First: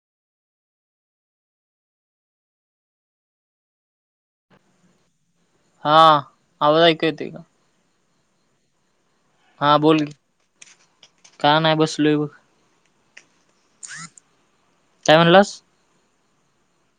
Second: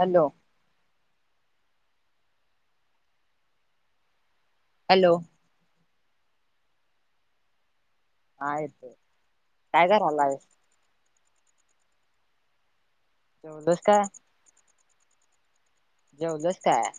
Hello..... hello...... हा आवाज ऐकू येतोय.... आयत..... हा बोल का नाही बसलोय बघ..... [unintelligible] काय म्हणलास? जेवलस काय?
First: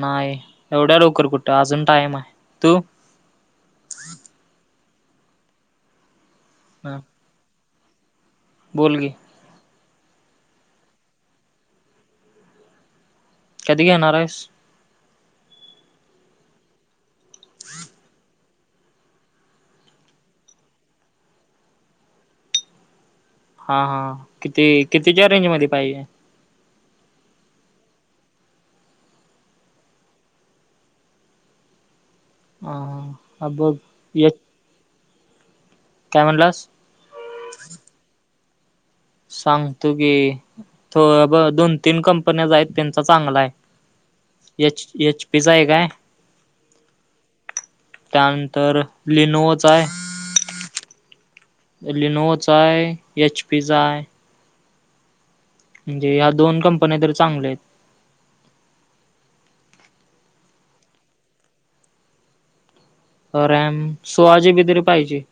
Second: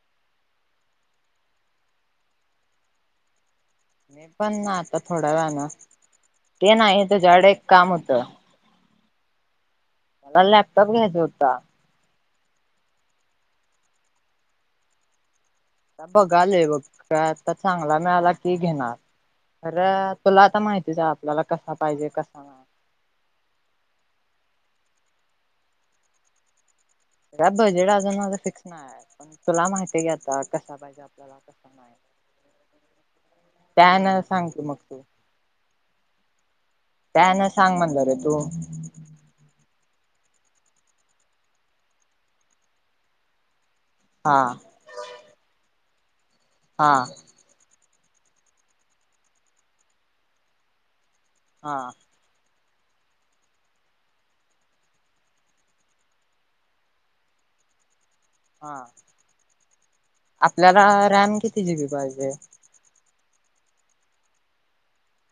नाही एवढ्या लवकर कुठे अजून टाइम आहे तू? मी पण ना आता थोडं वण ते हा नाही तझ्याडे एक काम होतं बोल की. मला लॅपटॉप घ्यायचा होता. कधी घेणार हाईस? आता बघालोय बघ का आता चांगला मिळाला की घेणार. अरे तुला आता माहितीच आपल्याला कसा पाहिजे कसा नाही. हा हा किती कितीच्या रेंज मध्ये पाहिजे बजेट अजून माझ फिक्स नाही आहे पण तुला माहिती आहे के आता कस पाहिजे आपला. हा हा बघ त्या हेन एक सांगते मग तू. काय म्हणालास. त्या हे ना सांग म्हणलं रे तु. सांगतो की अब दोन तीन कंपन्याज आहेत त्यांचा चांगला आहे. हा एच एच पि च एक आहे हां. त्यानंतर लिनोवाचा हाय. हा लिनोवच आहे एच पीच आहे. म्हणजे या दोन कंपन्या तर चांगल्या आहेत. हा आपल्याला रॅम किती जिबी पाहिजे. रॅम सोळा जीबी तरी पाहिजे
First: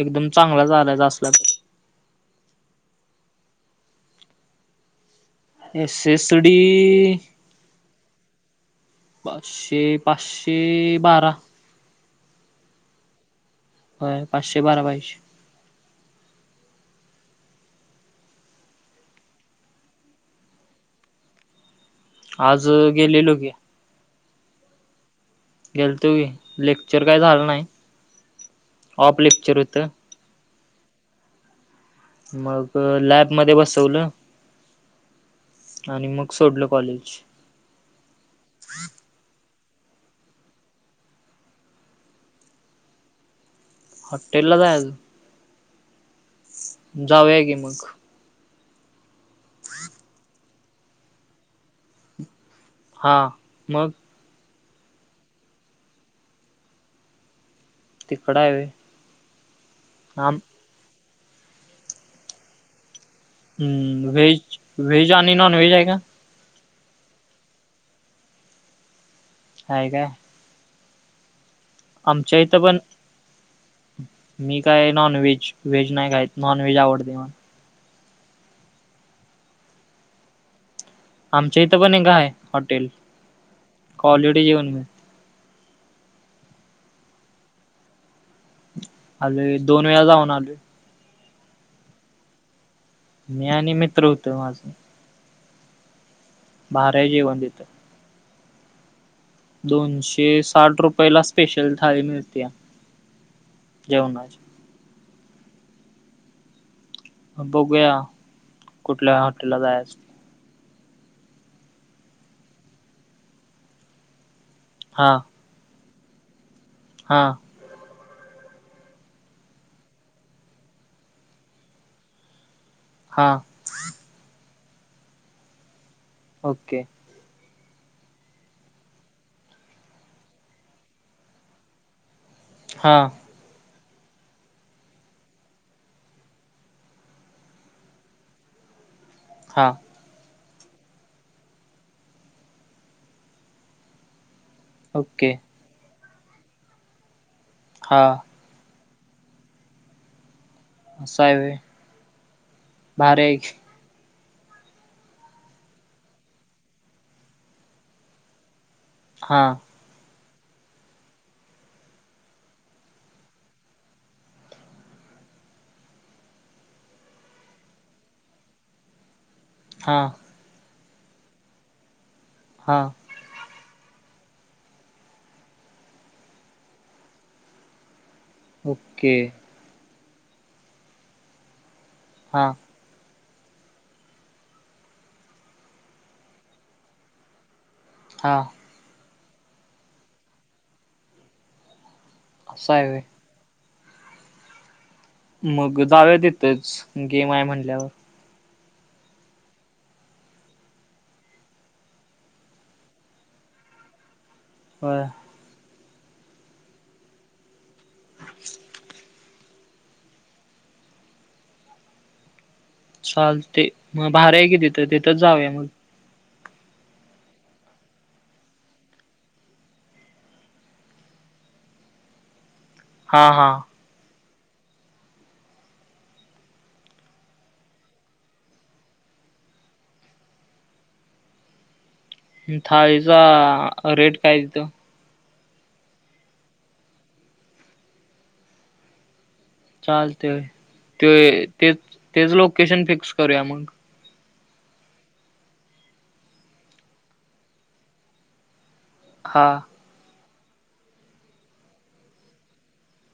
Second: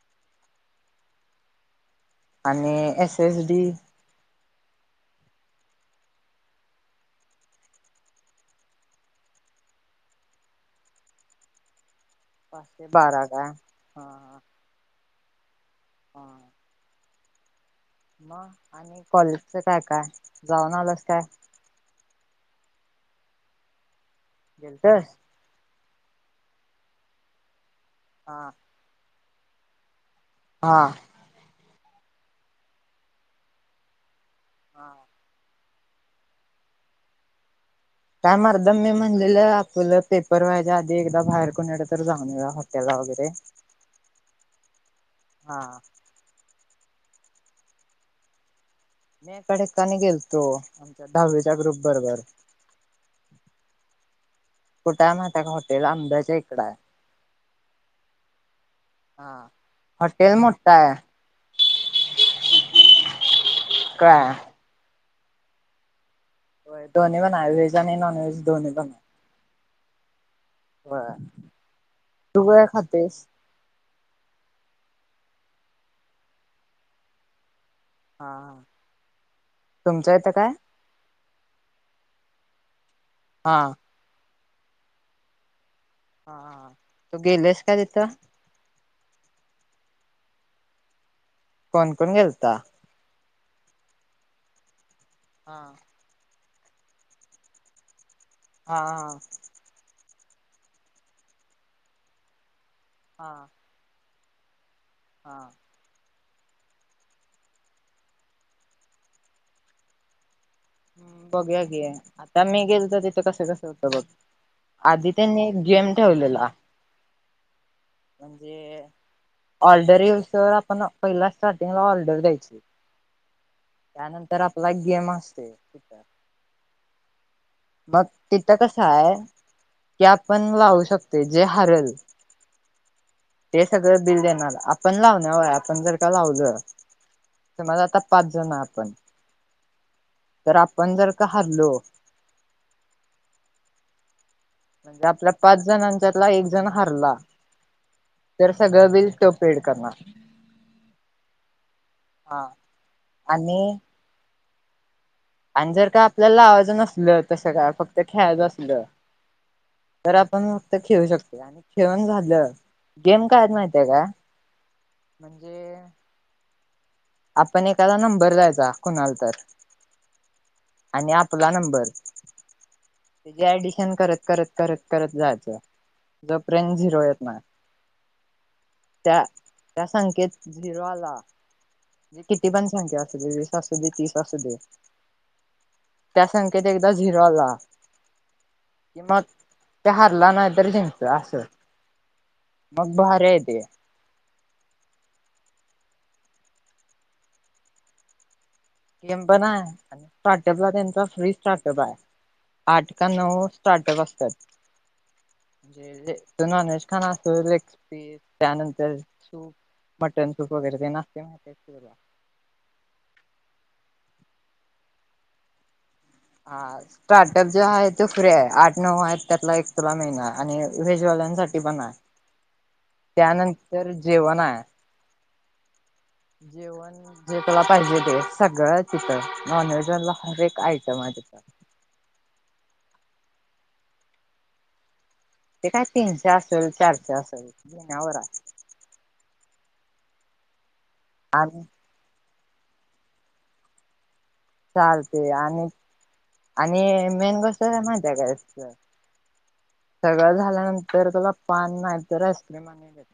एकदम चांगलाच आणायचं असला तर. आणि S S D S SD पाचशे पाचशे बारा पा बारा काय हा हो पाचशे बारा पाहिजे. हां. मग आणि कॉलेजच काय काय जाऊन आलास काय? आज गेले लेलो की. गेलतंस. गेलतो लेक्चर काय झालं नाही. हा. ऑप लेक्चर होत. हां. मग लॅबमध्येध्ये बसवलं हां. आणि मग सोडल कॉलेज. काय मर्दा मी म्हणलेलं आपलं पेपर व्हायच्या आधी एकदा बाहेर कुणीकड तर जाऊन येऊया हॉटेला वगैरे. [inaudible] हॉटेलला जायचं. हा. जाऊया की मग. मी पण येताना गेलतो आमच्या दहावीच्या ग्रुप बरोबर. हां मग कुठा आहे मा का हॉटेल आंब्याच्या इकड आहे. तिकडं आहे व्हय हा आम हॉटेल मोठा आहे. काय ह् व्हेज आणि नॉन व्हेज आहेय का? हो दो्ही बन व्ज आणि नॉन वहेज दो्ही बन हाय काय? ह आमच्या तू इथं गया पण खातस मी काय नॉनव्हेज व्हेज नाही काय नॉनव्हेज आवडते मला. हा तुमच्या इथं काय? आमच्या इथं पण एक हाय हॉटेल. हां आलरेडी जेवन मी हा तू गेलस का तिथं आले दोन वेळा जाऊन आले कोण कोण घेलता मी आणि मित्र होतो माझं. हां भार जीव वंदितत हा हा. दोनशे साठ रुपया ला स्पेशल थाळी मिळतीया. हा जेव नाज हा बघूया कुठल्या हॉटेला जायच? बघू घी आता मी गेलो तर तिथं कसं कसं होतं बघ. आधी त्यांनी एक गेम ठेवलेला हा म्हणजे ऑर्डर येऊस आपण पहिला स्टार्टिंगला ऑर्डर द्यायची हां त्यानंतर आपला गेम असते तित ओके मग तिथं कस आहे की आपण वाहू शकते जे हरल हां ते सगळं बिल देणार आपण लवण्यावर आहे आपण जर का लावल ते मझ आता पाच जण आपण हा तर आपण जर का हल्लो म्हणजे ओके आपल्या पाच जणांच्यातला एक जण हरला हा तर सगळं बिल तो पेड करणार आसाा आहे हा भारी आणि आणि जर का आपल्याला आवायजं नसल तसं का फक्त खेळायचं असल हा तर आपण नुसत खेळू शकतोय आणि खेळून झालं गेम कायत माहिितय का म्हणजे आपण एखकादा नंबर द्यायचा कुणाल तर हां आणि आपला नंबर हा त्याज ऍडिशन करत करत करत करत जायचं जो पर्यंत झिरो येत नाय ओके त्या त्या संख्येत झिरो आला म्हे किती हां पण संख्या अस वीस आसू तीस असू दे त्या संख्येत एकदा झिरो आला हां [unintelligible] मग त्याहारला ना तरी जिगतोय असं असं आहे मग व्हय भारी ते मग दाव्या देतच गेम आहे म्हणल्यावर [unintelligible] ीम पण आहे आणि स्टार्टअप ला त्यांचा फ्री स्टार्टअप आहे आठ का नऊ स्टार्टअप असत्यात होय म्हे तो नश खाना असतो र त्यानंतर सूप मटन सूप वगैरे तेन असतय महिती का तुला चाल ते मग बाहेर आहे कि तिथं तिथंच जाऊया मग ह [unintelligible] स्टार्टअप जे आहे तेो फ्री आहे आठ नऊ आहेत त्यातला एक तुला महिना आणि वेजवाल्यांसाठी पण आहे हा हा त्यानंतर जेवण आहे [unintelligible] जेवण [unintelligible] जे तुला पाहिजे ते सगळं तिथं नॉनव्हेजला हर एक आयटम आहे तिथं थाळीचा रेट काय तेतो [unintelligible] ते काय तीनशे असल चारशे असल घेण्यावर हाय चालते ते आणि तेच तेच लोकेशन फिक्स करूया मग चालत आणि आणि मेन गोष्ट माहिती्या गस हा [unintelligible] सगळं झाल्यानंतर तला पान नाहीतर आईस्क्रीम आण देत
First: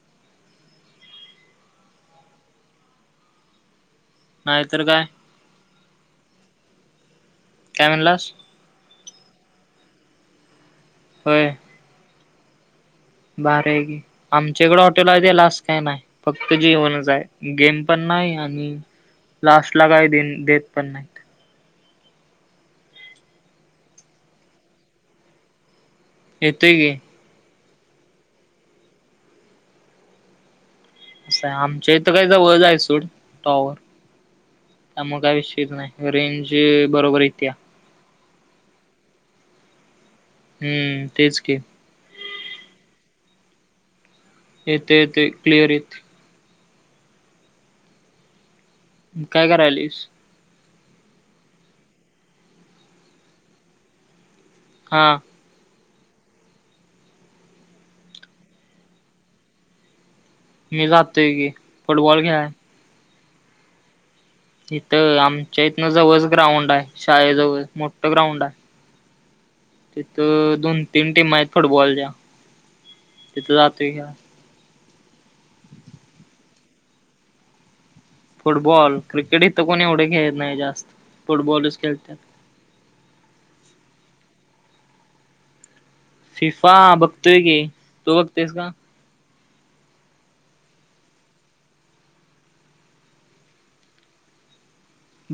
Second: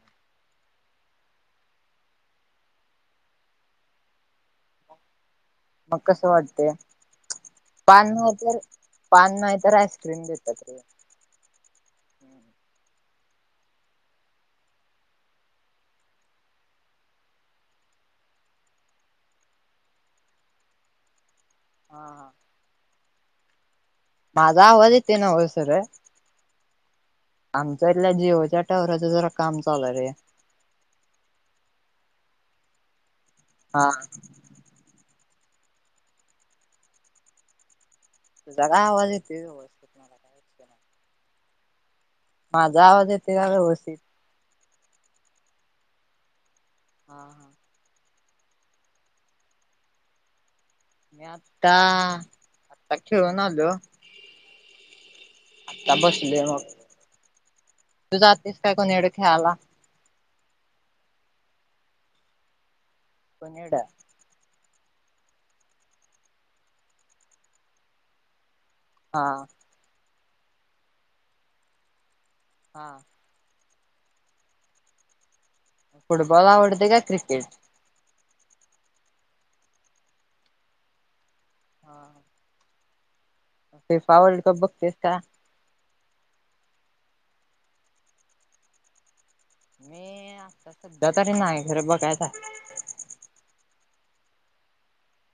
नाहीतर काय मग कसं वाटते काय पान म्हणलास तर पान नाही तर आईस्क्रीम देतात र होय [unintelligible] भारी हाय की [unintelligible] आमच्याकडं हॉटेल आहेलास काय नाही फक्त जेवणच आहे गेम पण नाही आणि [unintelligible] लास्ट ला काय दि देत पण नाही [unintelligible] हां हां माझववादेते नाव होसर [unintelligible] येतंय की आमच्या इथल्या जिओच्या टावरचं जरा काम चालू रे स आमच्या इथं काय जवळच आहे सोड टॉवर हा त्यामुळेग काय विश्ित नाही रेंज बरोबर येत्या [unintelligible] तुझ काय आवाज येतोय वेवस्तीत [unintelligible] [unintelligible] हम्म तेच क [unintelligible] माझा आवाज येते का व्यवस्थित येतय येतय क्लियर येतय हा हा [unintelligible] काय करायलस मी आता आता खेळून आलो हां आता बसली मग तू जातेस काय कोणीड खेळाला [unintelligible] [unintelligible] मी जातोय की फुटबॉल खेळा [unintelligible] [unintelligible] पुनडा [unintelligible] इथं आमच्या इथनं जवळ ग्राउंड आहे शाळेजवळ मोठं ग्र उंड आहे हा तिथं दोन तीन टीम आहेत फुटबॉलच्या [unintelligible] हा [inaudible] [unintelligible] [unintelligible] तिथ जात घ्या फुटबॉल आवडतय का क्रिकेट. फुटबॉल क्रिकेटही तर कोणी एवढे खेळत नाही जास्त फुटबॉलच हा खेळत. फिफा वर्ल्ड कप बघतेस का. शिफा बघतोय की तू बघतेस का. मी आता सध्या तरी नाही घर बघायचं हाय.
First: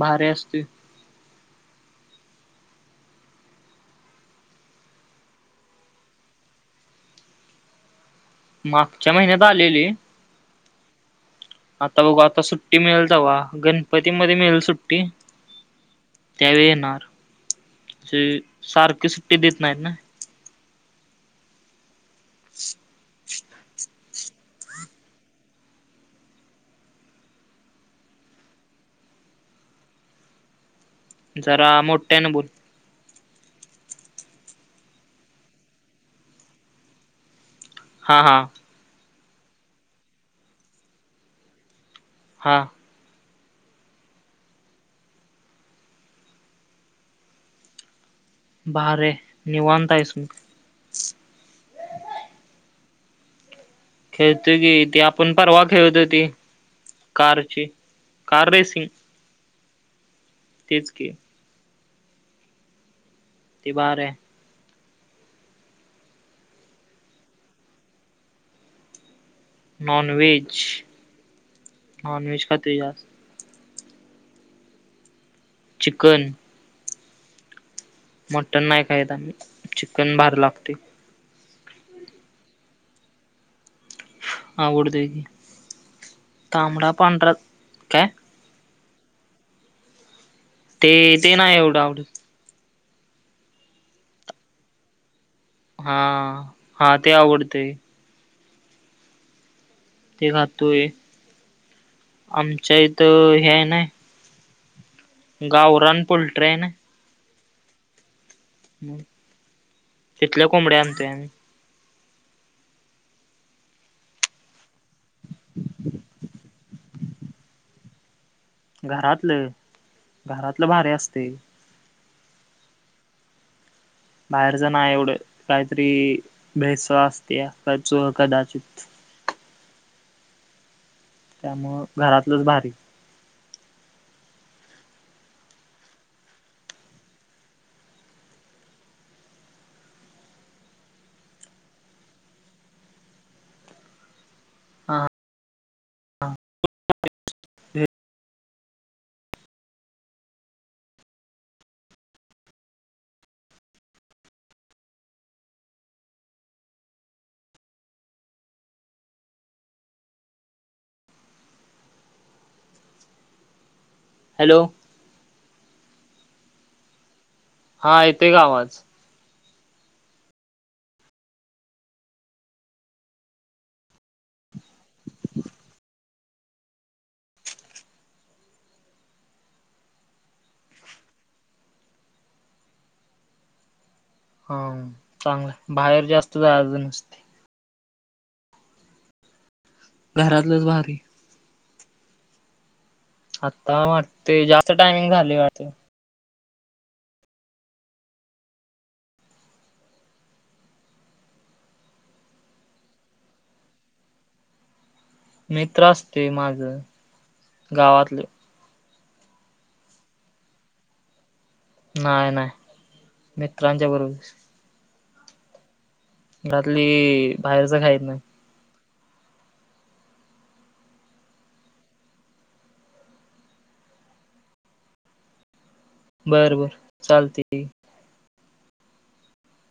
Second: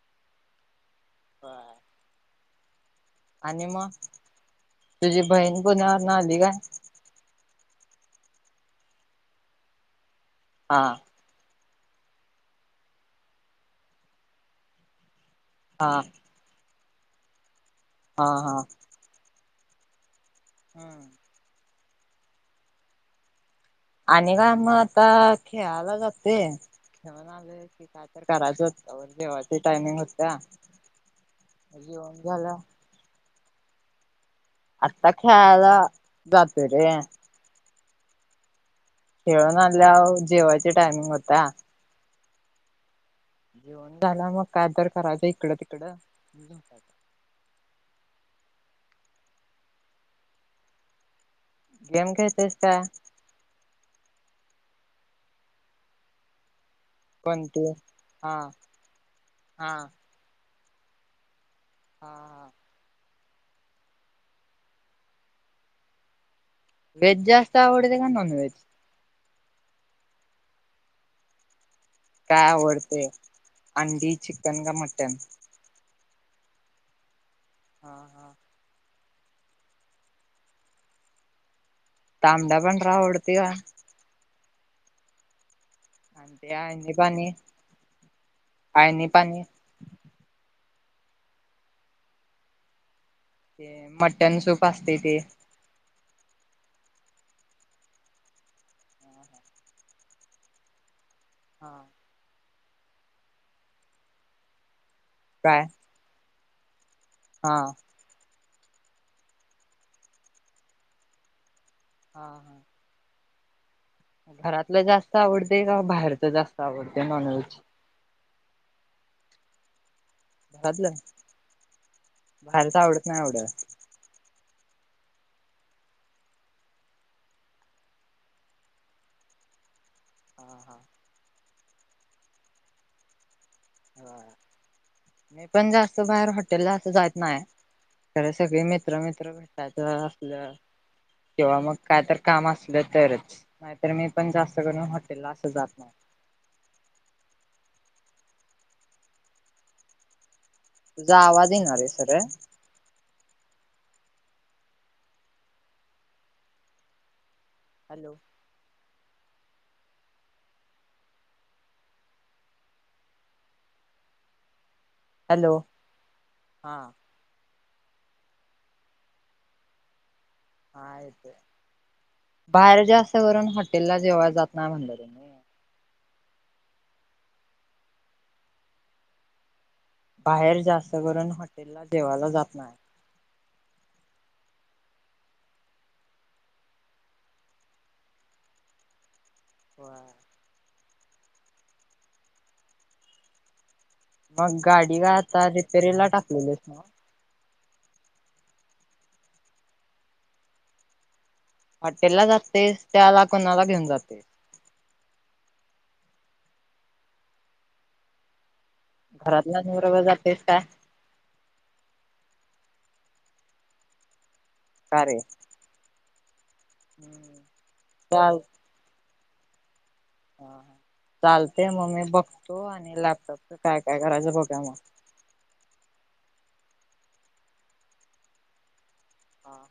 भारी असतोय. बर. आणि मग तुझी बहीण पुण्यावरून आली काय. मागच्या महिन्यात आलेली. हां. आता बघू आता सुट्टी मिळेल तेव्हा गणपतीमध्ये मिळेल सुट्टी. हां. त्यावेळी येणार हा सारखी सुट्टी देत नाहीत ना. हा. [inaudible] आणि का मग आता खेळाला जातोय. शिका तर करायं होत जेवची टायमिंग होत्या. जरा जेवण मोठ्या न बोल. झालं आता खेळायला जातोय रे. हां हां. खेळून आल्या जेवायची टायमिंग होत्या. हां. जेवण झाला मग काय तर करायचं इकडं तिकडं. भारी हाय निवांत आहेस मग. गेम खेळतेस काय. खेळतोय की ते आपण परवा खेळत होती, कारची कोणती हा कार रेसिंग. हा. तेच की. हां हां. ती बार आहे. व्हेज जास्त आवडते का non veg. Non veg non veg काय खातुय जास्त. आवडते अंडी चिकन का मटन. चिकन. हा हा. मटन नाही कायदा चिकन भर लागतय. तांबडा पांढरा आवडतोय का. आवडतय आणि ते तांमडा आळणी पाणी पंढरा काय? आळणी पाणी. ते ते नाही एवढं आवड. ते मटन सूप असतेय ते. हा हा ते आवडतय. ते खातोय. हां. आमच्या इथं हे हाय नाही. काय गावरान पोल्ट्री हाय ना. हा. तितल्या कोंबड्या आनतूय आमी. हा हा. घरातलं जास्त आवडते का बाहेरच जास्त आवडते नॉनव्हेज. घरातलं घरातलं भारी असते बाहेरच आवडत नाही ऐवढं. बाहेरच ना एवढं काहीतरी भेसळ असते च कदाचित हा हा, त्यामुळ घरातलंच भारी. मी पण जास्त बाहेर हॉटेल ला असं जायत नाय. खर सगळे मित्र मित्र भेटयच असलं किंवा मग काय तर काम असलं तरच नाहीतर मी पण जास्त करून हा हॉटेल ला असं जात नाही तुझा आवाज येणार आहे सर आहे हॅलो हॅलो,, हॅलो,,, हां. हा येते का आवाज हा येतय बाहेर जास्त करून हॉटेल ला जेवाय जात नाही म्हणलं रे मी ह, बाहेर जास्त करून हॉटेलला जेवायला जात नाही. हा,, चांगलं आय, बाहेर जास्त जायाचच नाही. घरातलंच भारी. आता वाट मग गाडी का आता रिपेरीला टाकलेली नाग हॉटेल ला जाते त्याला कोणाला घेऊन जाते मित्र असतय माझ,, गावातलं. घरातला नव रवं जातेस का? नाही नाही,, मित्रांच्या बरोबर.. का ये? घरातली बाहेरच खायत नाही चाल ह चालतेय मग मी बघतो आणि लॅपटॉपच काय काय करायचं बघा मग बर बर चालते हां